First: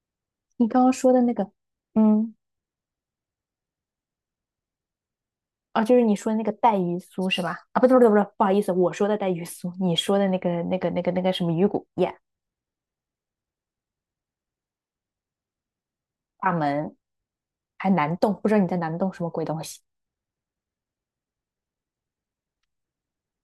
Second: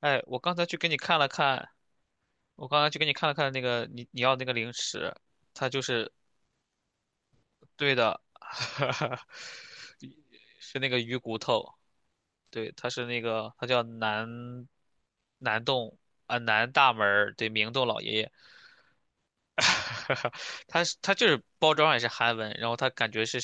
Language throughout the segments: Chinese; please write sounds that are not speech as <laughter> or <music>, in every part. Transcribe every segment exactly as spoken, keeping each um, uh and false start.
哎，我刚才你去刚给刚你说看的了那个，看，嗯，我刚才去给你看了看那个你你要那个零食，它就啊，就是是你说的那个带鱼酥是吧？啊，不对对不对不的，对，不好意思，我说的 <laughs> 带鱼酥，你说的那个那是那个个那个鱼那个骨什么鱼头。骨耶，对，它是那个它叫南南洞啊、大南大门，门儿。对，明洞还老爷南爷。洞，不知道你在南洞什么鬼东西？<laughs> 它是它就是包装上也是韩文，然后它感觉是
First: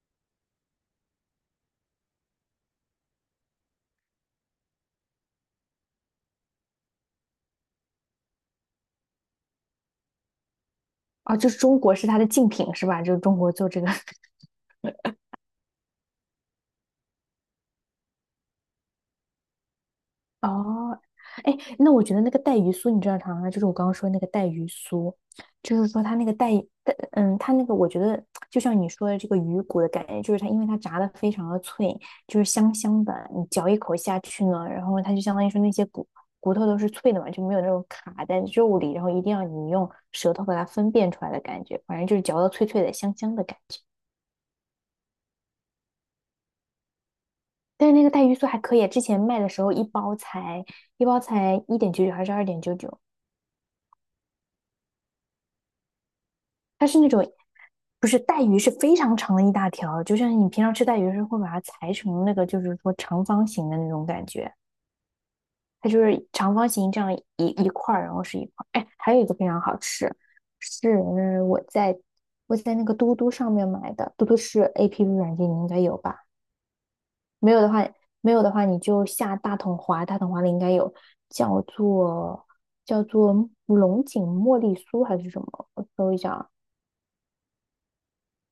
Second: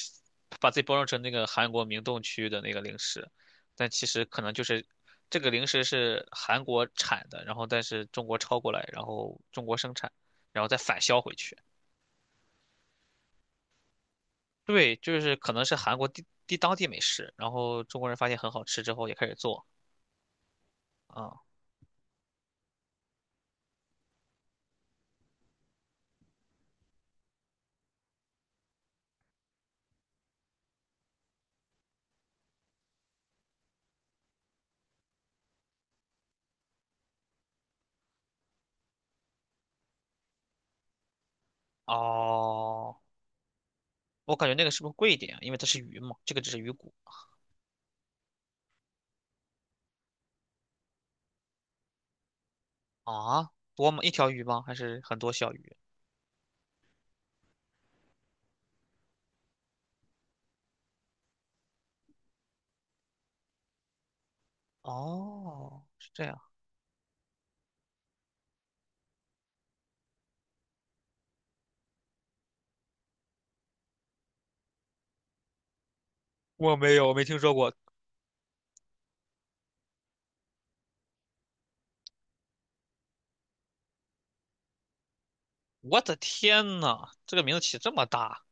把自己包装成那个韩国明洞区的那个零食，但其实可能就是这个零食是韩国产的，然后但是中国抄过来，然后中国生产，然后再返销回啊？就去。是中国是它的竞品是吧？就是中国做这个，对，就是可能是韩国地地当地美食，然后中国人发现很好吃之后也开始做哦，啊、哎，那我觉得那个带鱼酥，你知道啥吗？就是我刚刚说那个带鱼酥，就是说它那个带带，嗯，它那个我觉得就像你说的这个鱼骨的感觉，就是它因为它炸的非常的脆，就是香香的，你嚼一口下去呢，然后它就相当于说那些骨骨头都是脆的嘛，就没有那种卡在肉里，然后一定要你用舌头把它分辨出来的感觉，反正就是嚼到脆脆的、哦，香香的感觉。我感觉那个是不是贵一点啊？因为它是鱼嘛，这个只是鱼骨。但是那个带鱼酥还可以啊，之前卖的时候一包才一包才一点九九还是二点九九。啊，多吗？一条鱼吗？还是很多小鱼？它是那种不是带鱼，是非常长的一大条，就像你平常吃带鱼是会把它裁成那个，就是说长方形的那种感觉，哦，它就是这是样。长方形这样一一块儿，然后是一块儿。哎，还有一个非常好吃，是我在我在那个嘟嘟上面买的，嘟嘟是 A P P 软件，你应该有吧？我没有，我没听没说有的过。话，没有的话你就下大统华，大统华里应该有，叫做叫做龙井茉莉酥还是什么？我我搜的一下，天呐，这个名字起这么大，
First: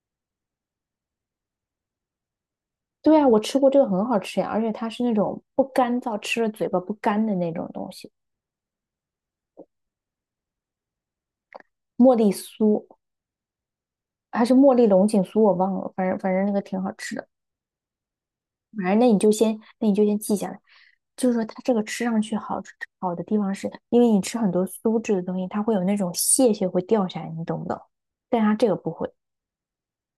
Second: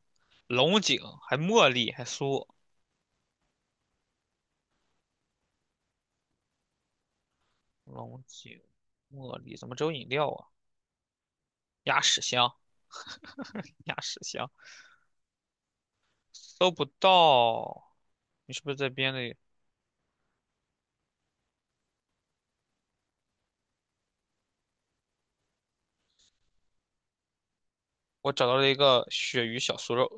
龙井还茉莉还酥。对啊，我吃过这个很好吃呀，而且它是那种不干燥，吃了嘴巴不干的那种东西，龙井、茉莉怎么只有饮料啊？鸭茉屎莉香，酥鸭屎还香，是茉莉龙井酥，我忘了，反正反正那个搜挺不好吃的。到。你是不是反在正那编你就的？先，那你就先记下来。就是说，它这个吃上去好好的地方是，因为你吃很多酥质的东西，它会有那种屑屑会掉下来，你懂不懂？我但找它到这了一个不个会。鳕鱼小酥肉。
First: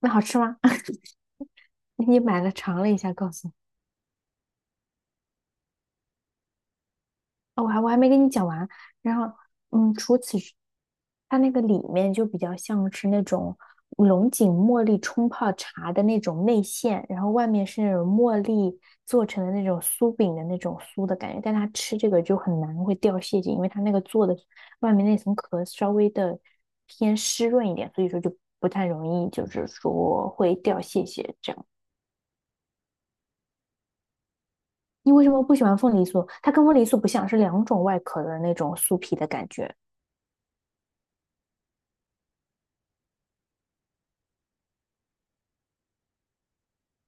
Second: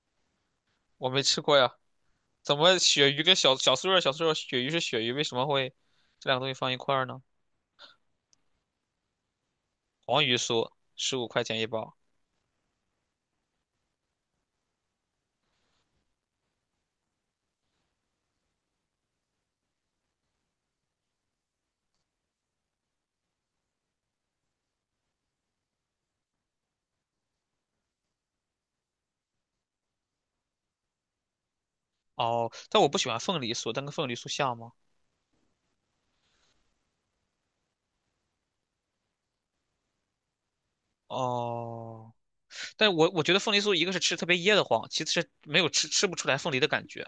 那好吃吗？<laughs> <laughs> 我没吃过呀。你买了怎尝么了一鳕下，鱼告跟诉我。小小酥肉、小酥肉，鳕鱼是鳕鱼，为什么会这两个东西放一块儿呢？哦，我还我还没跟你讲完。然后，嗯，除黄鱼此之，酥十五它块那钱个一里包。面就比较像是那种龙井茉莉冲泡茶的那种内馅，然后外面是那种茉莉做成的那种酥饼的那种酥的感觉。但它吃这个就很难会掉屑屑，因为它那个做的外面那层壳稍微的偏湿润一点，所以说就不太容易，就是说会掉屑屑这样。哦，但我不喜欢凤梨酥，但跟凤梨酥像吗？你为什么不喜欢凤梨酥？它跟凤梨酥不像，是两种外壳的那种酥皮的感觉。哦，但我我觉得凤梨酥一个是吃特别噎得慌，其次是没有吃吃不出来凤梨的感觉。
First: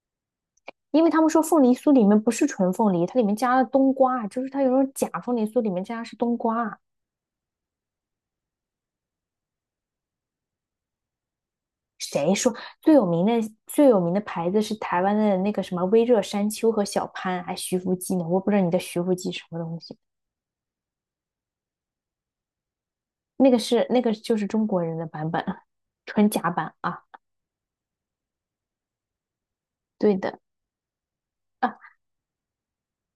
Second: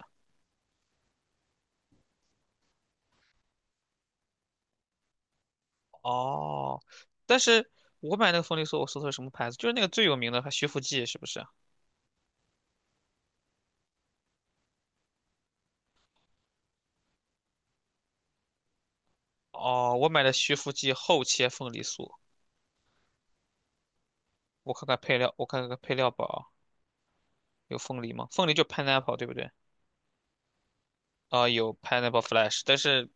因为他们说凤梨酥里面不是纯凤梨，它里面加了冬瓜，就是它有种假凤梨酥里面加的是冬瓜。哦，但是我买那个凤梨酥，我搜的是什么牌子？就是那个最有名的，还徐福记是不是？谁说最有名的最有名的牌子是台湾的那个什么微热山丘和小潘，还徐福记呢？我不知道你的徐福记什么东哦，西，我买的徐福记厚切凤梨酥，那个是那个就是中我国看看人的配版料，本，我 <laughs> 看看配料表纯啊，假版啊。有凤梨吗？凤梨就 pineapple 对不对？对的。啊、有 啊。pineapple flash,但是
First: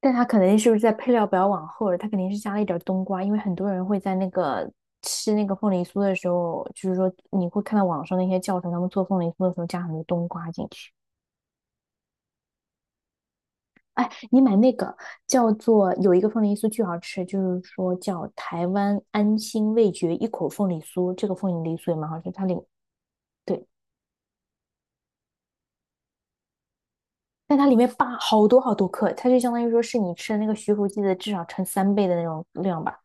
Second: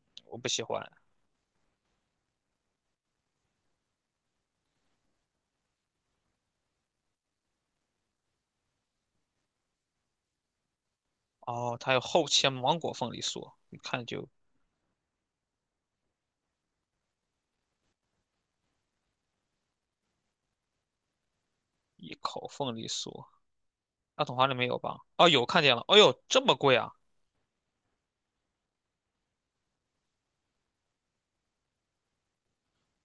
但它我肯不定喜是不是欢。在配料表往后了？它肯定是加了一点儿冬瓜，因为很多人会在那个吃那个凤梨酥的时候，就是说你会看到网上那些教程，他们做凤梨酥的时候加很多冬瓜进去。哦，它有厚切芒果凤梨酥，一看哎，就你买那个叫做有一个凤梨酥巨好吃，就是说叫台湾安心味觉一口凤梨酥，这个凤梨酥也蛮一好吃，它口里凤梨酥。对，大桶华里没有吧？哦，有看见了。哎呦，这么贵啊！但它里面扒好多好多克，它就相当于说是你吃的那个徐福记的至少乘三倍的那种量吧。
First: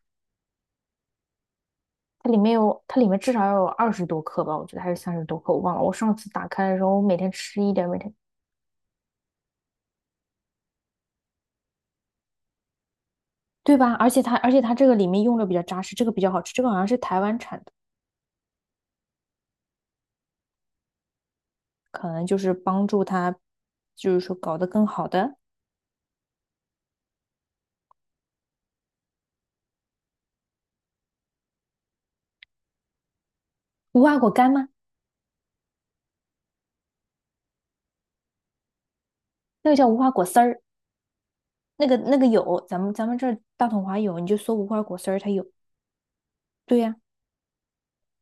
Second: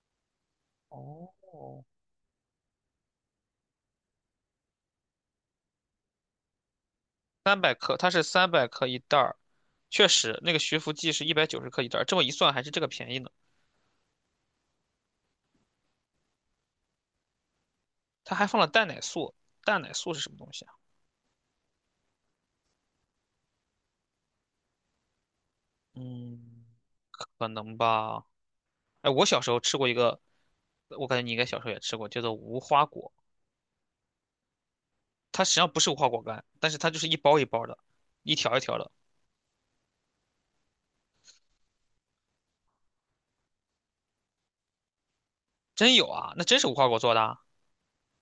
哦，它里面有，它里面至少要有二十多克吧，我觉得还是三十多克，我忘了。我上次打开的时候，我每天三吃百一点，克，每它天，是三百克一袋儿，确实那个徐福记是一百九十克一袋儿，这么一算还是这个便宜呢。对吧？而且它，而且它这个里面用的比较扎实，这个比较好吃，这个好像是台湾产的，它还放了蛋奶素，蛋奶素是什么东西啊？可能就是帮助它，就是说搞得更好的嗯，可能吧。哎，我小时候吃过一个，我感觉你应该小时候也吃过，叫做无花果。无花果干吗？它实际上不是无花果干，但是它就是一包一包的，一条一条的。那个叫无花果丝儿，那个那个有，咱们咱们这儿大统华有，你就搜无花果丝儿，它有。真有啊，那真是无对花呀、果做的啊，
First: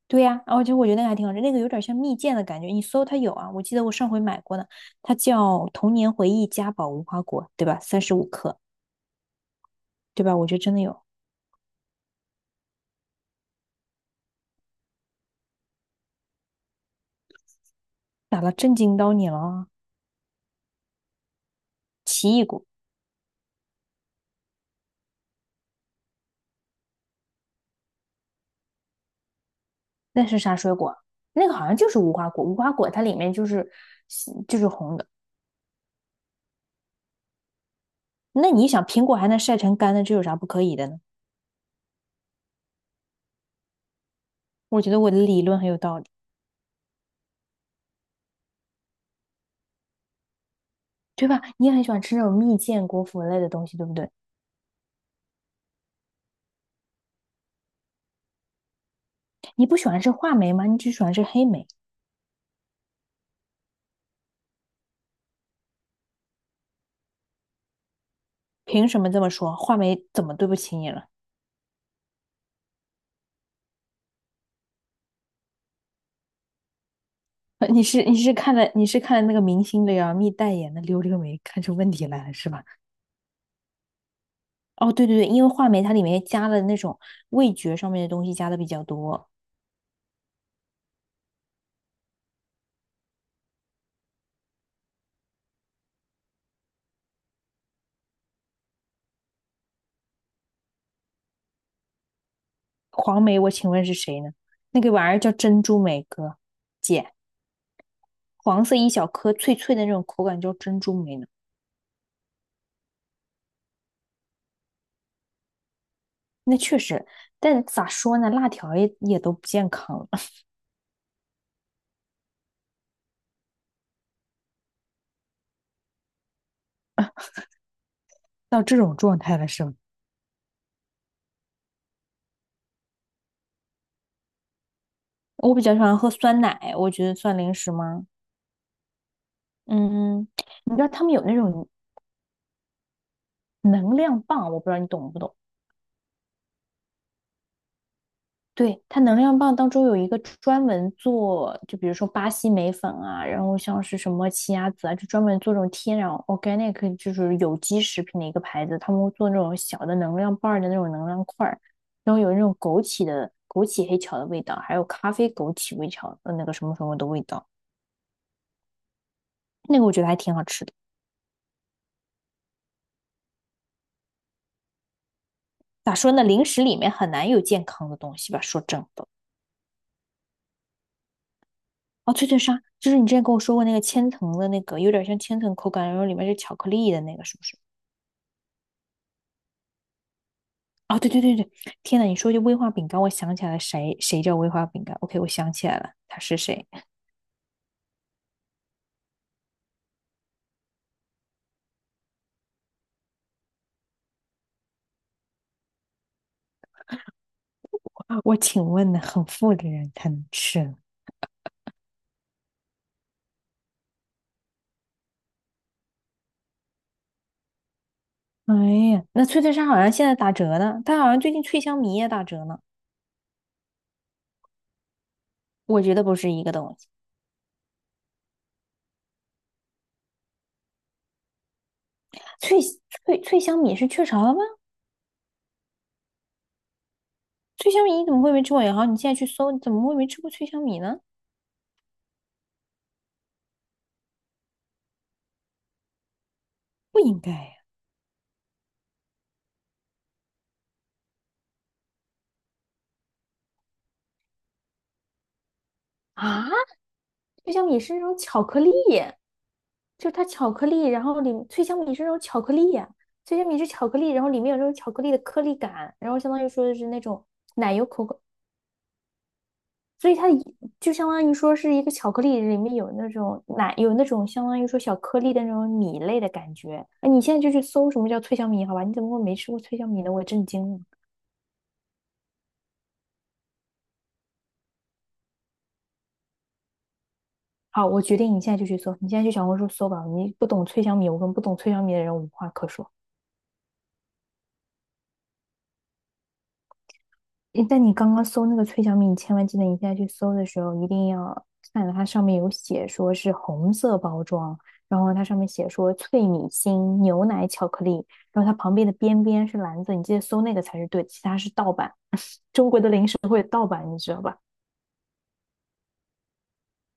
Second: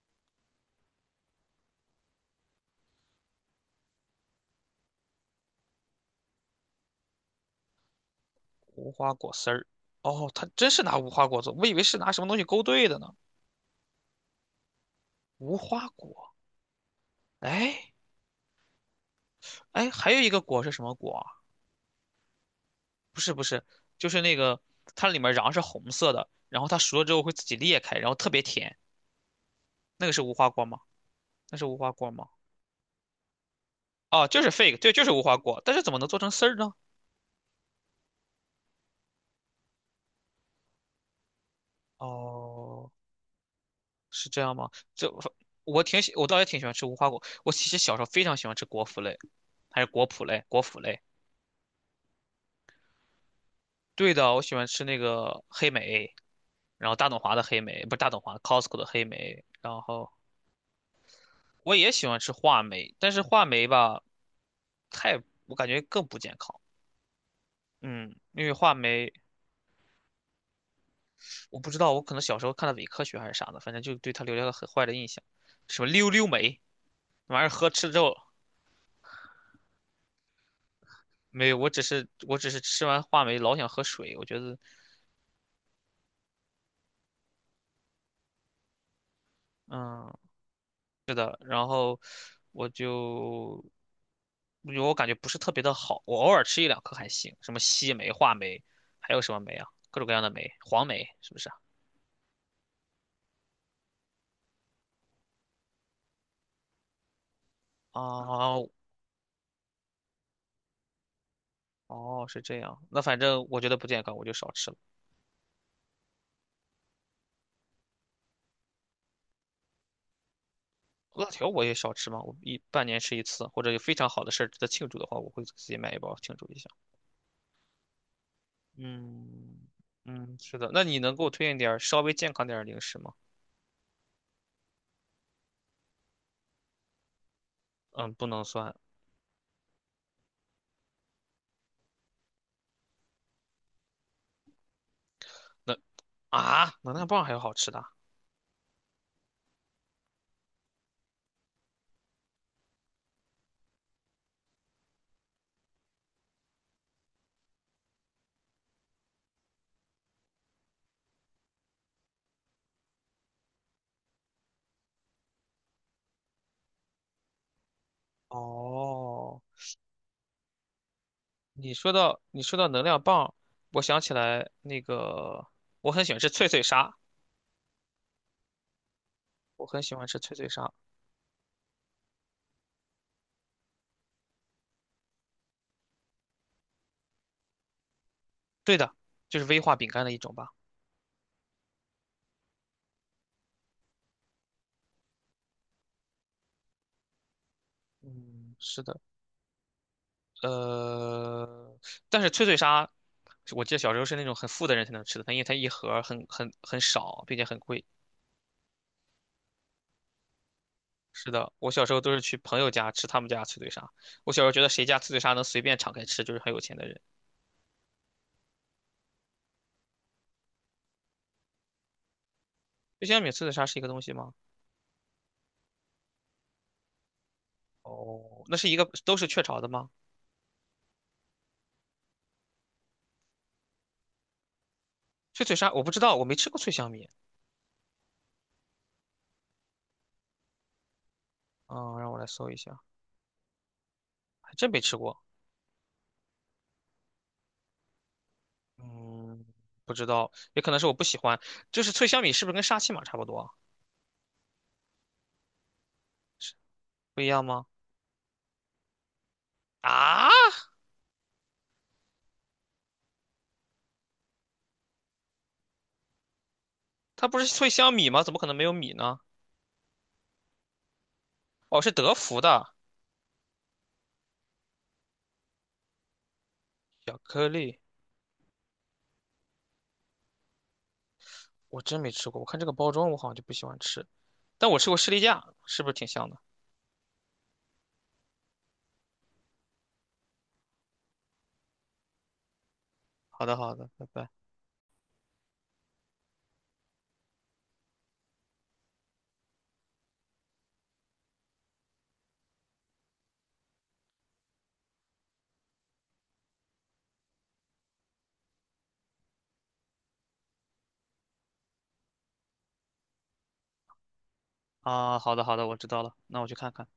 对呀、其实我觉得那个还挺好吃，那个有点像蜜饯的感觉，你搜它有啊，我记得我上回买过呢，它叫童年回忆嘉宝无花果，对吧？三十五克。无花果丝儿。对哦，吧？我它觉得真真是的拿有无花果做，我以为是拿什么东西勾兑的呢。无花果，哎。打了震惊到你了啊！哎，还有一个果是什么果啊？不是不是，就是那个它里面瓤是红色的，然后它熟了之后会自己裂开，然后特别甜。那个是那无是花啥果水吗？果啊？那个那是好像无就花是果无吗？花果，无花果它里面就是哦，就是 就是 fig,对，红就的。是无花果。但是怎么能做成丝儿呢？那你想，苹果还能晒成干的，这有啥不可以的呢？哦，是这样吗？我觉得这我的理论很有我道挺理，喜，我倒也挺喜欢吃无花果。我其实小时候非常喜欢吃果脯类，还是果脯类，果脯类。对吧？你也很喜欢吃那种蜜饯、果脯类的东西，对不对？对的，我喜欢吃那个黑莓，然后大董华的黑莓，不是大董华，Costco 的黑莓，你不然喜欢吃后话梅吗？你只喜欢吃黑莓，我也喜欢吃话梅，但是话梅吧，太，我感觉更不健康。嗯，因为话凭什么梅，这么说？话梅怎么对不起你了？我不知道，我可能小时候看的伪科学还是啥的，反正就对它留下了很坏的印象。什么溜溜梅，那玩意儿喝 <laughs> 你吃了之是后你是看了你是看了那个明星的呀，蜜代言的溜溜梅没有，看我出只问题是来了我只是是吧？吃完话梅老想喝水，我觉得，哦，对对对，因为话梅它里面加了那种味觉上面的东西加的比较多。嗯，呃然后我就，我我感觉不是特别的好，我偶尔吃一两颗还行。什么西梅、话梅，还有什么梅啊？各种各样的梅，黄梅是不是啊？黄梅，我请问是谁呢？那个玩意儿叫珍珠梅哥，姐，啊，黄色一小颗，脆脆的那种口感叫珍珠梅呢。哦，是这样。那反正我觉得不健康，我就少吃了。那确实，但咋说呢，辣条也也都不健康了 <laughs> 辣条我也少吃嘛，我一半年吃一次，或者有非常好的事儿值得庆祝的话，我会自己买一包庆祝一下。到这种状态了是嗯，吗？嗯，是的。那你能给我推荐点儿稍微健康点儿的零食吗？我比较喜欢喝酸奶，我觉得算零食吗？嗯，不能算。嗯，嗯你知道他们有那种能量棒，我不知道你懂不懂。那啊，能量棒还有好吃的？对，它能量棒当中有一个专门做，就比如说巴西莓粉啊，然后像是什么奇亚籽啊，就专门做这种天然 organic，就是有机食品的一个牌子，他们会做那种小的能量棒儿的那种能量块儿，然后有那种枸杞的枸杞黑巧的味道，还有咖啡枸杞微巧的那个什么什么的味道，哦，那个我觉得还挺好吃的。你说到你说到能量棒，我想起来那个，我咋很喜说欢呢，吃零脆脆食里面鲨，很难有健康的东西吧，说真的。我很喜欢吃脆脆鲨。哦，脆脆鲨，就是你之前跟我说过那个千层的那个，有点像千层口感，然后里面是巧克力的那个，是不是？对的，就是威化饼干的一种吧。哦，对对对对，天呐，你说这威化饼干，我想起来了，谁谁叫威化饼干？OK，我想起来了，他是谁？嗯，是的。呃，但是脆脆鲨，我记得小时候是那种很富的人才能吃的，它因为它一盒儿很很很少，并且很贵。我请问呢，很富的人才能吃。是的，我小时候都是去朋友家吃他们家脆脆鲨。我小时候觉得谁家脆脆鲨能随便敞开吃，就是很有钱的人。哎呀，那脆脆鲨好像现在打折呢，它好像最近脆香米也打折呢。脆香米脆脆鲨是一个东西吗？我觉得不是一个东西，哦，那是一个都是雀巢的吗？脆脆脆香米是雀巢的吗？脆脆鲨我不知道，我没吃过脆香米。脆香米你怎么会没吃过？也好，你现在去搜，你怎么会没吃过脆香米呢？嗯，让我来搜一下，还真没吃过。不应该呀！嗯，不知道，也可能是我不喜欢。就是脆香米是不是跟沙琪玛差不多啊，啊，不一样脆吗？香米是那种巧克力，就是它啊？巧克力，然后里脆香米是那种巧克力脆香米是巧克力，然后里面有那种巧克力的颗粒感，然后相当于说是那种它不是脆奶油香口米感，吗？怎么可能没有米呢？所以它一就相当于说是哦，一是个巧德克芙力里的面有那种奶，有那种相当于说小颗粒的那种米类的感觉。哎，巧你现在克就去力，搜什么叫脆香米，好吧？你怎么会没吃过脆香米呢？我震惊了。我真没吃过。我看这个包装，我好像就不喜欢吃，但我吃过士力架，是不是挺香的？好，我决定你现在就去搜，你现在去小红书搜吧。你不懂脆香米，我跟不懂脆香米的人无话可说。好的，好的，拜拜。诶但你刚刚搜那个脆小米，你千万记得，你现在去搜的时候一定要看它上面有写说是红色包装，然后它上面写说脆米心、牛奶巧克力，然后它旁边的边边是蓝色，你记得搜那个才是对的，其他是盗版。吧？啊，好的，好的，我知道了，那我去看看。